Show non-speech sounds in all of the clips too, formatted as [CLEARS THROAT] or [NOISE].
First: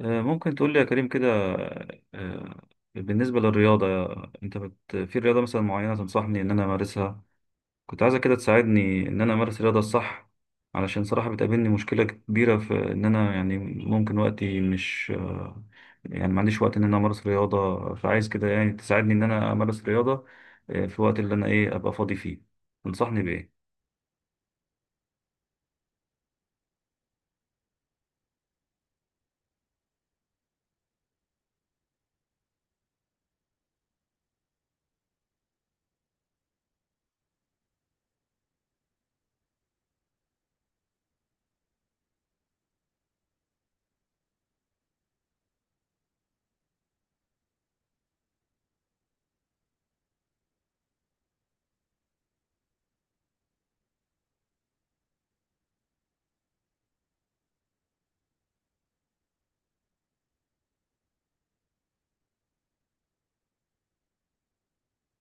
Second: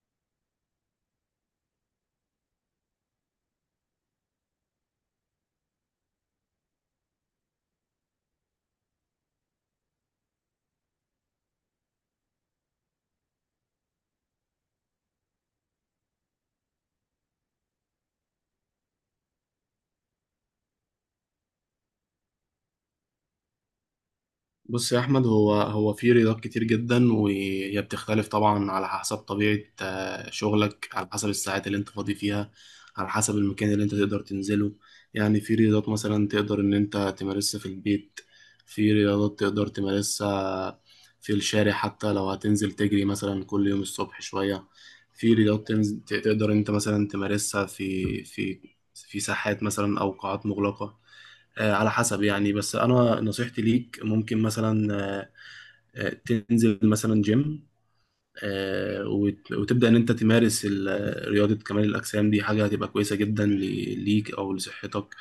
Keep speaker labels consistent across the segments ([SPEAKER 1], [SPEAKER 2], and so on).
[SPEAKER 1] ممكن تقول لي يا كريم كده. آه، بالنسبة للرياضة، في رياضة مثلا معينة تنصحني إن أنا أمارسها؟ كنت عايزة كده تساعدني إن أنا أمارس الرياضة الصح، علشان صراحة بتقابلني مشكلة كبيرة في إن أنا يعني ممكن وقتي مش يعني ما عنديش وقت إن أنا أمارس رياضة، فعايز كده يعني تساعدني إن أنا أمارس رياضة في الوقت اللي أنا إيه أبقى فاضي فيه. تنصحني بإيه؟
[SPEAKER 2] بص يا احمد هو في رياضات كتير جدا وهي بتختلف طبعا على حسب طبيعه شغلك على حسب الساعات اللي انت فاضي فيها. على حسب المكان اللي انت تقدر تنزله. يعني في رياضات مثلا تقدر ان انت تمارسها في البيت. في رياضات تقدر تمارسها في الشارع حتى لو هتنزل تجري مثلا كل يوم الصبح شويه. في رياضات تقدر انت مثلا تمارسها في في ساحات مثلا او قاعات مغلقه. على حسب يعني، بس انا نصيحتي ليك ممكن مثلا آه، تنزل مثلا جيم، وتبدا ان انت تمارس رياضه كمال الاجسام، دي حاجه هتبقى كويسه جدا ليك او لصحتك،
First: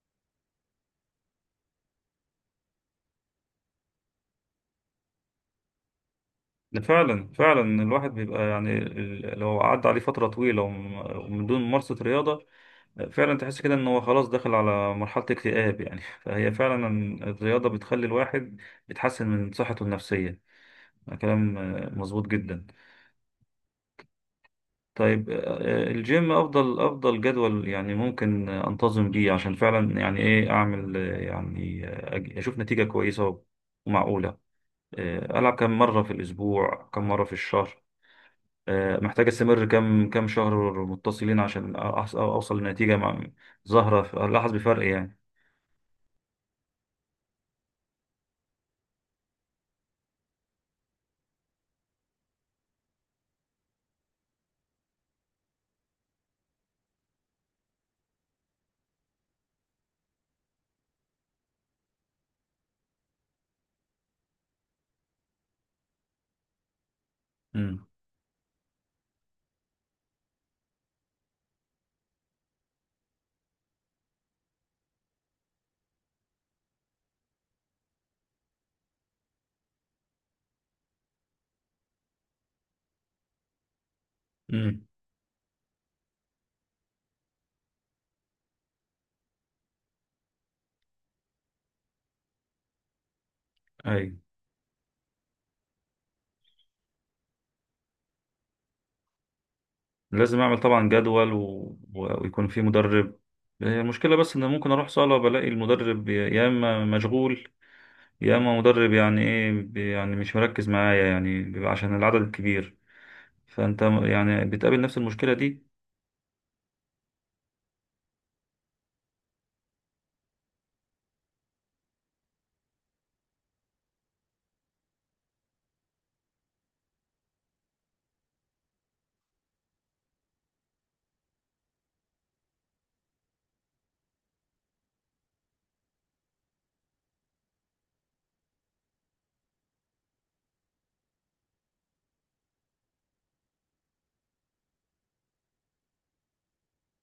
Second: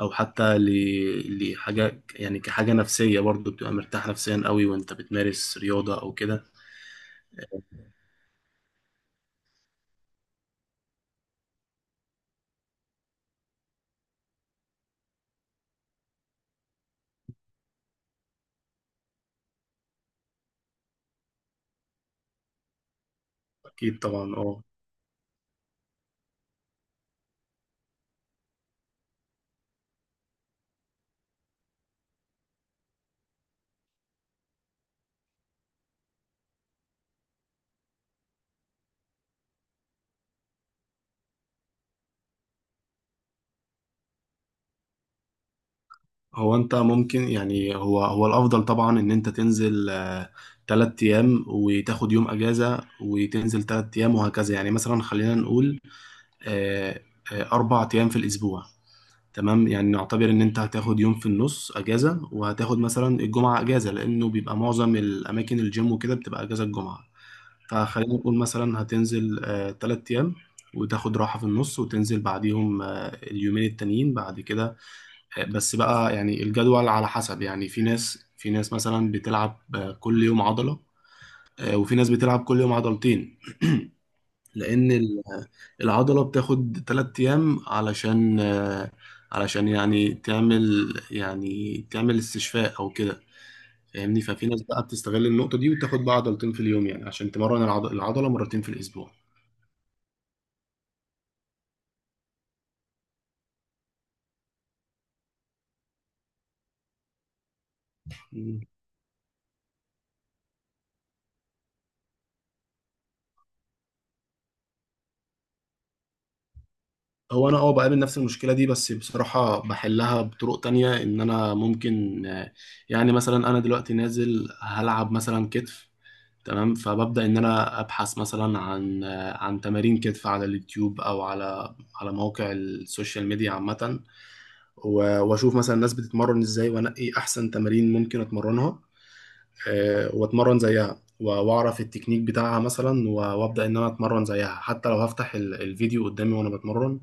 [SPEAKER 2] او حتى لحاجه يعني كحاجه نفسيه، برضو بتبقى مرتاح نفسيا قوي وانت بتمارس رياضه او كده.
[SPEAKER 1] ده فعلا فعلا الواحد بيبقى يعني لو عدى عليه فترة طويلة ومن دون ممارسة رياضة فعلا تحس كده ان هو خلاص داخل على مرحلة اكتئاب يعني [LAUGHS] فهي فعلا الرياضة بتخلي الواحد بتحسن من صحته النفسية. كلام مظبوط جدا.
[SPEAKER 2] اكيد طبعا اه.
[SPEAKER 1] طيب الجيم افضل جدول يعني ممكن انتظم بيه عشان فعلا يعني ايه اعمل يعني اشوف نتيجة كويسة ومعقولة. العب كم مرة في الاسبوع، كم مرة في الشهر؟ محتاج استمر كم شهر متصلين عشان اوصل لنتيجة ظاهرة الاحظ بفرق يعني.
[SPEAKER 2] هو انت ممكن يعني هو الافضل طبعا ان انت تنزل تلات ايام وتاخد يوم اجازه وتنزل تلات ايام وهكذا. يعني مثلا خلينا نقول آه، اربع ايام في الاسبوع. تمام، يعني نعتبر ان انت هتاخد يوم في النص اجازه وهتاخد مثلا الجمعه اجازه، لانه بيبقى معظم الاماكن الجيم وكده بتبقى اجازه الجمعه. فخلينا نقول مثلا هتنزل تلات ايام وتاخد راحه في النص وتنزل بعديهم اليومين التانيين بعد كده. بس بقى يعني الجدول على حسب، يعني في ناس، في ناس مثلا بتلعب كل يوم عضلة، وفي ناس بتلعب كل يوم عضلتين.
[SPEAKER 1] امم.
[SPEAKER 2] لأن العضلة بتاخد تلات أيام علشان علشان يعني تعمل يعني تعمل استشفاء أو كده.
[SPEAKER 1] اي.
[SPEAKER 2] فاهمني؟ ففي ناس بقى بتستغل النقطة دي وتاخد بقى عضلتين في اليوم يعني عشان تمرن العضلة مرتين في الأسبوع.
[SPEAKER 1] لازم اعمل طبعا جدول ويكون في مدرب. هي المشكله بس ان ممكن اروح صاله بلاقي المدرب، يا اما مشغول يا اما مدرب، يعني ايه، يعني مش مركز معايا يعني بيبقى عشان العدد الكبير. فانت يعني بتقابل نفس المشكله دي.
[SPEAKER 2] هو انا اه بقابل نفس المشكله دي، بس بصراحه بحلها بطرق تانية. ان انا ممكن يعني مثلا انا دلوقتي نازل هلعب مثلا كتف، تمام، فببدا ان انا ابحث مثلا عن عن تمارين كتف على اليوتيوب او على على مواقع السوشيال ميديا عامه، واشوف مثلا الناس بتتمرن ازاي وانقي احسن تمارين ممكن اتمرنها، واتمرن زيها واعرف التكنيك بتاعها مثلا وابدا ان انا اتمرن زيها، حتى لو هفتح الفيديو قدامي وانا بتمرن،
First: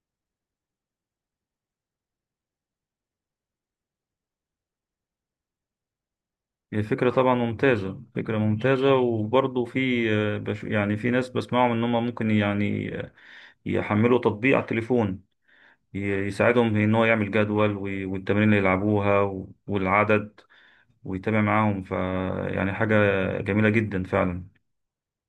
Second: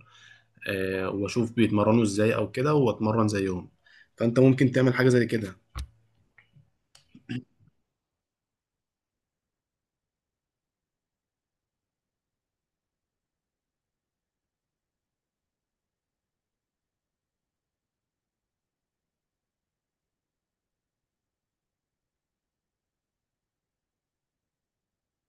[SPEAKER 2] واشوف بيتمرنوا ازاي او كده واتمرن زيهم. فانت ممكن تعمل حاجه زي كده.
[SPEAKER 1] هي فكره طبعا ممتازه، فكره ممتازه، وبرضه في يعني في ناس بسمعهم ان هم ممكن يعني يحملوا تطبيق على التليفون ي- يساعدهم ان هو يعمل جدول والتمارين اللي يلعبوها والعدد ويتابع معاهم، ف يعني حاجة جميلة جدا فعلا.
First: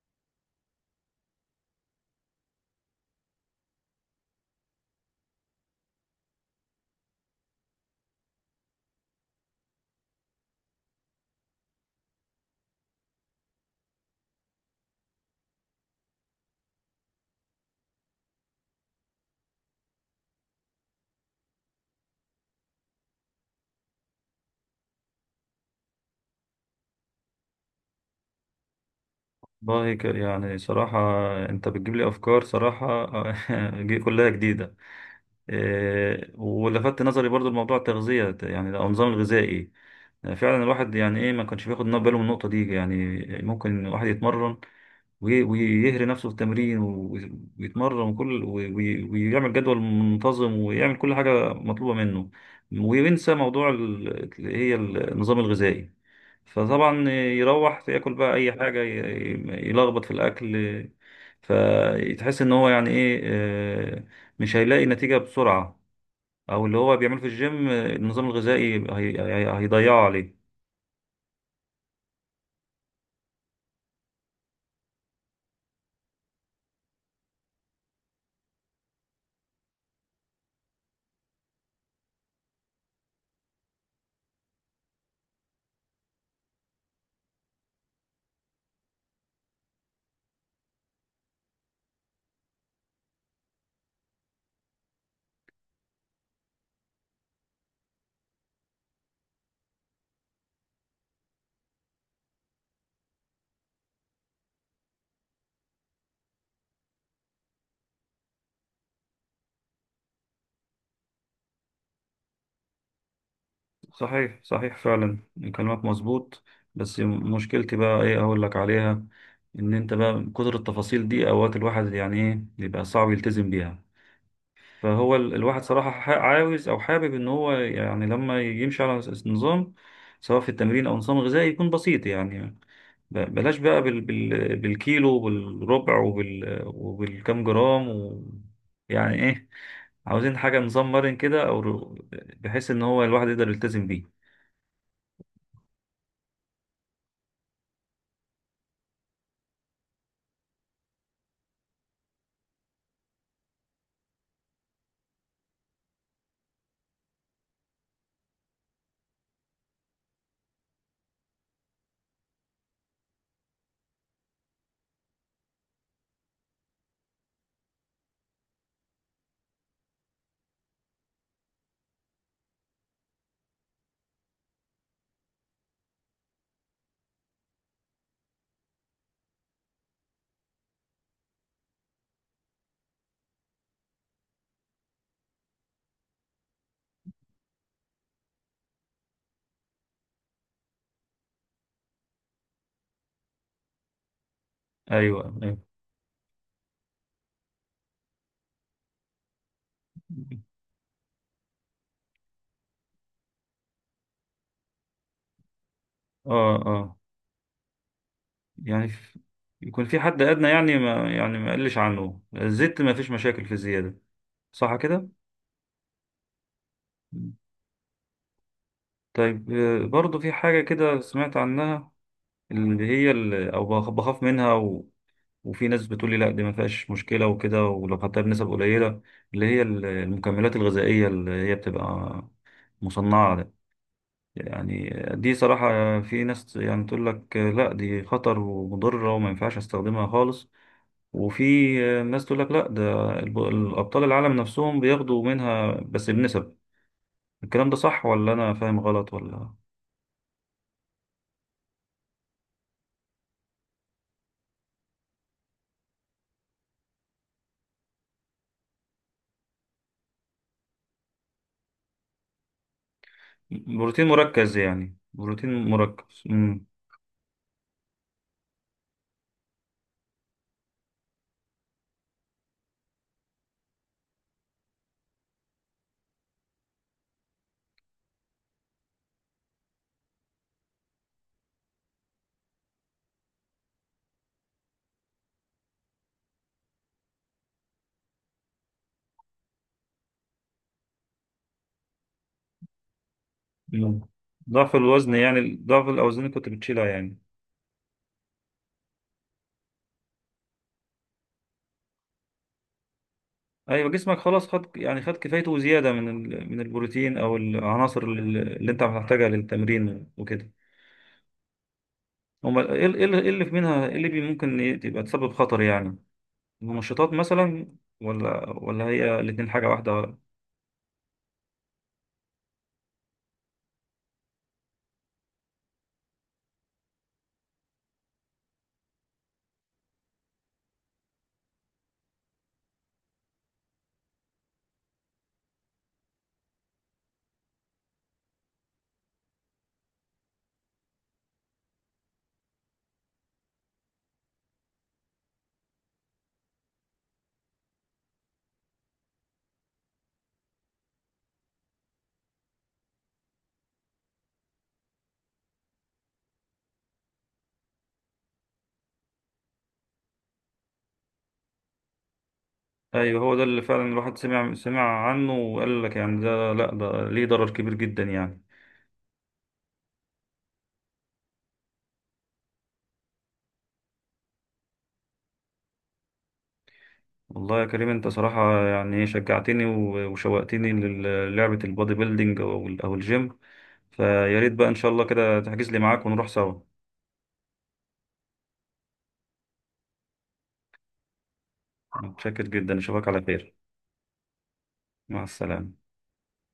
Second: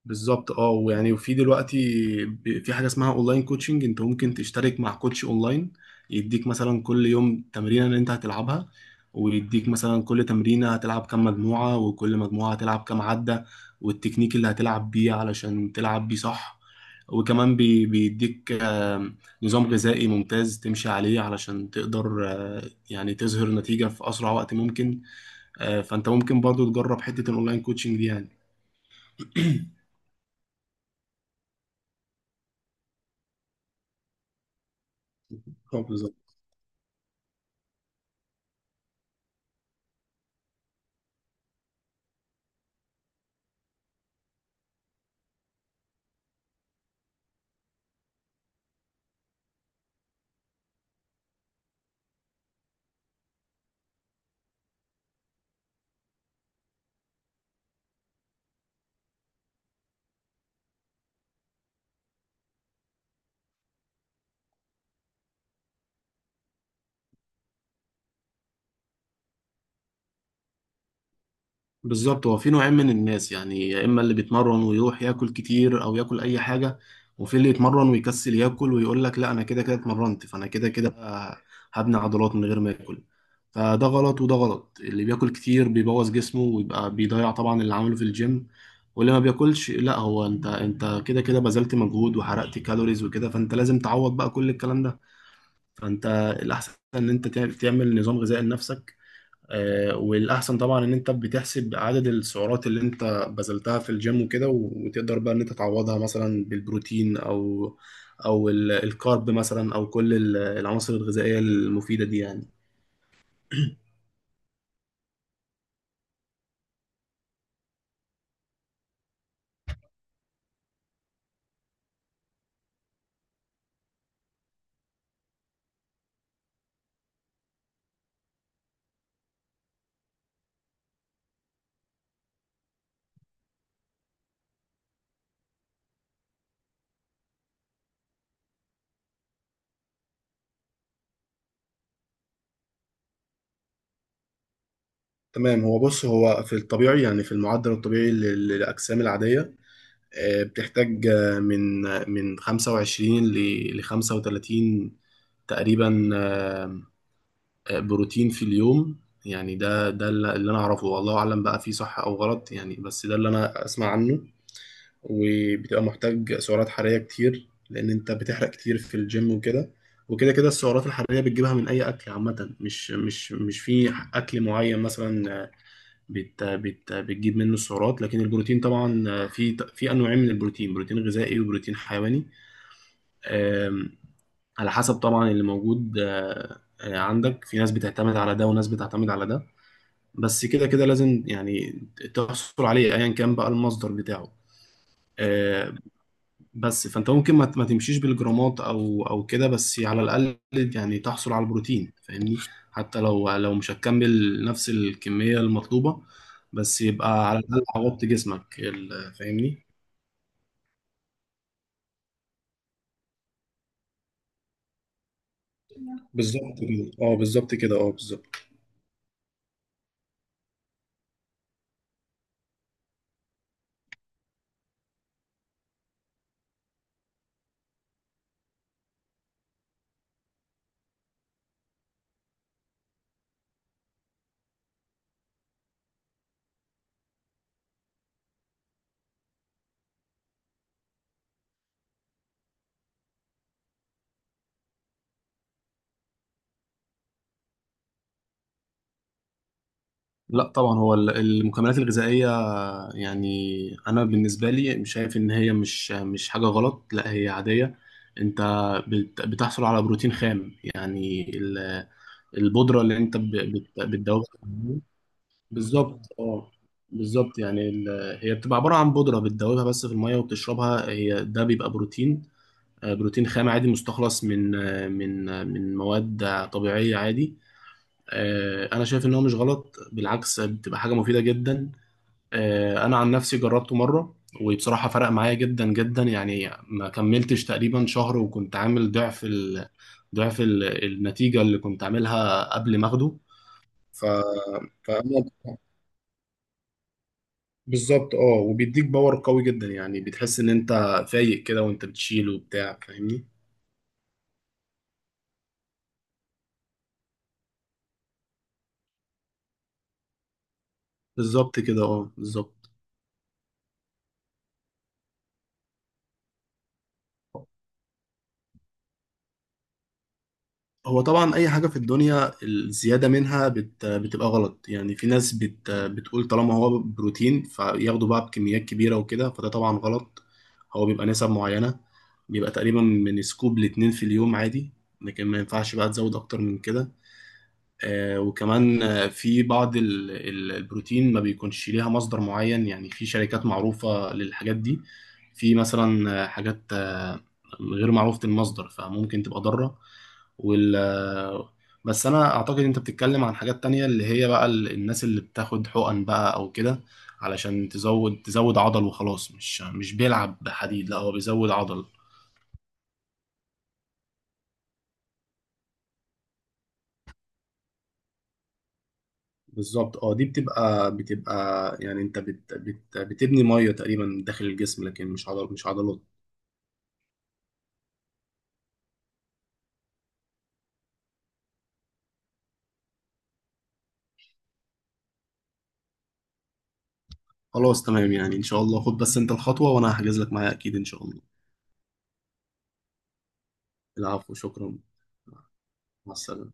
[SPEAKER 2] بالظبط اه. ويعني وفي دلوقتي، في حاجه اسمها اونلاين كوتشنج، انت ممكن تشترك مع كوتش اونلاين يديك مثلا كل يوم تمرينه اللي انت هتلعبها، ويديك مثلا كل تمرينه هتلعب كام مجموعه، وكل مجموعه هتلعب كام عده، والتكنيك اللي هتلعب بيه علشان تلعب بيه صح. وكمان بيديك نظام غذائي ممتاز تمشي عليه علشان تقدر يعني تظهر نتيجه في اسرع وقت ممكن. فانت ممكن برضو تجرب حته الاونلاين كوتشنج دي يعني. [COUGHS]
[SPEAKER 1] والله يعني صراحة أنت بتجيب لي أفكار صراحة [LAUGHS] كلها جديدة.
[SPEAKER 2] [CLEARS THROAT] اه بالظبط.
[SPEAKER 1] إيه، ولفت نظري برضو الموضوع التغذية يعني أو النظام الغذائي. فعلا الواحد يعني إيه ما كانش بياخد باله من النقطة دي يعني. ممكن الواحد يتمرن ويهري نفسه في التمرين ويتمرن وكل ويعمل جدول منتظم ويعمل كل حاجة مطلوبة منه وينسى موضوع اللي هي النظام الغذائي، فطبعا يروح ياكل بقى اي حاجه، يلخبط في الاكل، فتحس ان هو يعني ايه مش هيلاقي نتيجه بسرعه، او اللي هو بيعمله في الجيم النظام الغذائي هيضيعه عليه.
[SPEAKER 2] بالظبط، هو في نوعين من الناس. يعني يا اما اللي بيتمرن ويروح ياكل كتير او ياكل اي حاجه، وفي اللي يتمرن ويكسل ياكل ويقول لك لا انا كده كده اتمرنت فانا كده كده هبني عضلات من غير ما اكل. فده غلط وده غلط. اللي بياكل كتير بيبوظ جسمه ويبقى بيضيع طبعا اللي عمله في الجيم. واللي ما بياكلش، لا هو انت كده كده بذلت مجهود وحرقت كالوريز وكده، فانت لازم تعوض بقى كل الكلام ده. فانت الاحسن ان انت تعمل نظام غذائي لنفسك. والاحسن طبعا ان انت بتحسب عدد السعرات اللي انت بذلتها في الجيم وكده، وتقدر بقى ان انت تعوضها مثلا بالبروتين او او الكارب مثلا، او كل العناصر الغذائيه المفيده دي يعني.
[SPEAKER 1] صحيح صحيح فعلا، كلامك مظبوط. بس مشكلتي بقى ايه اقول لك عليها، ان انت بقى من كتر التفاصيل دي اوقات الواحد يعني ايه بيبقى صعب يلتزم بيها. فهو الواحد صراحة عاوز أو حابب إن هو يعني لما يمشي على نظام، سواء في التمرين أو نظام غذائي، يكون بسيط يعني. بلاش بقى بالكيلو وبالربع وبالكم جرام و... يعني إيه، عاوزين حاجة نظام مرن كده أو بحيث إن هو الواحد يقدر يلتزم بيه.
[SPEAKER 2] تمام، هو بص هو في الطبيعي، يعني في المعدل الطبيعي للاجسام العاديه، بتحتاج من 25 ل 35 تقريبا بروتين في اليوم. يعني ده اللي انا اعرفه، والله اعلم بقى فيه صح او غلط، يعني بس ده اللي انا اسمع عنه. وبتبقى محتاج سعرات حرارية كتير لان انت بتحرق كتير في الجيم وكده. وكده كده السعرات الحرارية بتجيبها من اي اكل عامة، مش في اكل معين مثلا بت بتجيب منه السعرات. لكن البروتين طبعا في في انواعين من البروتين، بروتين غذائي وبروتين حيواني. أم، على حسب طبعا اللي موجود أه، آه، عندك. في ناس بتعتمد على ده وناس بتعتمد على ده، بس كده كده لازم يعني تحصل عليه ايا كان بقى المصدر بتاعه.
[SPEAKER 1] أيوه أيوه.
[SPEAKER 2] آه، بس فانت ممكن ما تمشيش بالجرامات او او كده، بس على الاقل يعني تحصل على البروتين، فاهمني؟ حتى لو مش هتكمل نفس الكمية المطلوبة،
[SPEAKER 1] آه
[SPEAKER 2] بس
[SPEAKER 1] آه.
[SPEAKER 2] يبقى على الاقل عوضت جسمك
[SPEAKER 1] يعني
[SPEAKER 2] فاهمني.
[SPEAKER 1] يكون في حد أدنى، يعني ما يعني ما يقلش عنه الزيت، ما فيش مشاكل في الزيادة، صح كده؟
[SPEAKER 2] بالظبط كده اه، بالظبط كده اه، بالظبط.
[SPEAKER 1] طيب برضو في حاجة كده سمعت عنها، اللي هي أو بخاف منها و... وفي ناس بتقولي لا دي ما فيهاش مشكلة وكده ولو خدتها بنسب قليلة، اللي هي المكملات الغذائية اللي هي بتبقى مصنعة ده يعني. دي صراحة في ناس يعني تقول لك لا دي خطر ومضرة وما ينفعش استخدمها خالص، وفي ناس تقول لك لا ده الأبطال العالم نفسهم بياخدوا منها بس بنسب. الكلام ده صح ولا أنا فاهم غلط ولا؟
[SPEAKER 2] لا طبعا هو المكملات الغذائية يعني انا بالنسبه لي شايف ان هي مش حاجه غلط، لا هي عاديه. انت بتحصل على بروتين خام، يعني البودره اللي انت
[SPEAKER 1] بروتين
[SPEAKER 2] بتدوبها.
[SPEAKER 1] مركز، يعني بروتين
[SPEAKER 2] بالظبط
[SPEAKER 1] مركز.
[SPEAKER 2] اه،
[SPEAKER 1] مم.
[SPEAKER 2] بالظبط. يعني هي بتبقى عباره عن بودره بتدوبها بس في الميه وبتشربها، هي ده بيبقى بروتين، بروتين خام عادي، مستخلص من من مواد طبيعيه، عادي. انا شايف ان هو مش غلط، بالعكس بتبقى حاجه مفيده جدا. انا عن نفسي جربته مره، وبصراحه فرق معايا جدا جدا. يعني ما كملتش تقريبا شهر وكنت عامل ضعف ال... ضعف ال... النتيجه اللي كنت عاملها قبل ما اخده.
[SPEAKER 1] مم.
[SPEAKER 2] ف...
[SPEAKER 1] ضعف الوزن
[SPEAKER 2] فأنا
[SPEAKER 1] يعني ضعف الأوزان اللي كنت بتشيلها يعني.
[SPEAKER 2] بالظبط اه، وبيديك باور قوي جدا، يعني بتحس ان انت فايق كده وانت بتشيل وبتاع، فاهمني؟
[SPEAKER 1] أيوة، جسمك خلاص خد، يعني خد كفايته وزيادة من من البروتين أو العناصر اللي أنت هتحتاجها للتمرين وكده.
[SPEAKER 2] بالظبط كده اه،
[SPEAKER 1] أمال
[SPEAKER 2] بالظبط.
[SPEAKER 1] إيه إيه إيه اللي في منها، إيه ممكن تبقى تسبب خطر يعني؟ المنشطات مثلا؟ ولا هي الاتنين حاجة واحدة؟
[SPEAKER 2] هو طبعا اي حاجه في الدنيا الزياده منها بتبقى غلط. يعني في ناس بتقول طالما هو بروتين فياخدوا بقى بكميات كبيره وكده، فده طبعا غلط. هو بيبقى نسب معينه، بيبقى تقريبا من سكوب لاتنين في اليوم عادي، لكن ما ينفعش بقى تزود اكتر من كده. وكمان في بعض البروتين ما بيكونش ليها مصدر معين. يعني في شركات معروفة للحاجات دي، في مثلا حاجات غير معروفة المصدر فممكن تبقى ضارة. وال آه، بس أنا أعتقد أنت بتتكلم عن حاجات تانية، اللي هي بقى الناس اللي بتاخد حقن بقى أو كده علشان تزود عضل وخلاص، مش بيلعب بحديد، لا هو بيزود عضل.
[SPEAKER 1] أيوة، هو ده اللي فعلا الواحد سمع عنه وقال لك يعني، ده لأ ده ليه ضرر كبير جدا يعني.
[SPEAKER 2] بالظبط اه، دي بتبقى يعني انت بت بتبني ميه تقريبا داخل الجسم، لكن مش عضل، مش عضلات.
[SPEAKER 1] والله يا كريم، انت صراحة يعني ايه، شجعتني وشوقتني للعبة البودي بيلدينج او او الجيم. فيا ريت بقى ان شاء الله كده تحجز لي معاك ونروح سوا.
[SPEAKER 2] خلاص تمام، يعني ان شاء الله خد بس انت الخطوه وانا هحجز لك معايا اكيد ان شاء الله.
[SPEAKER 1] متشكر جدا، اشوفك على خير.
[SPEAKER 2] العفو، شكرا.
[SPEAKER 1] مع السلامة.
[SPEAKER 2] مع السلامه.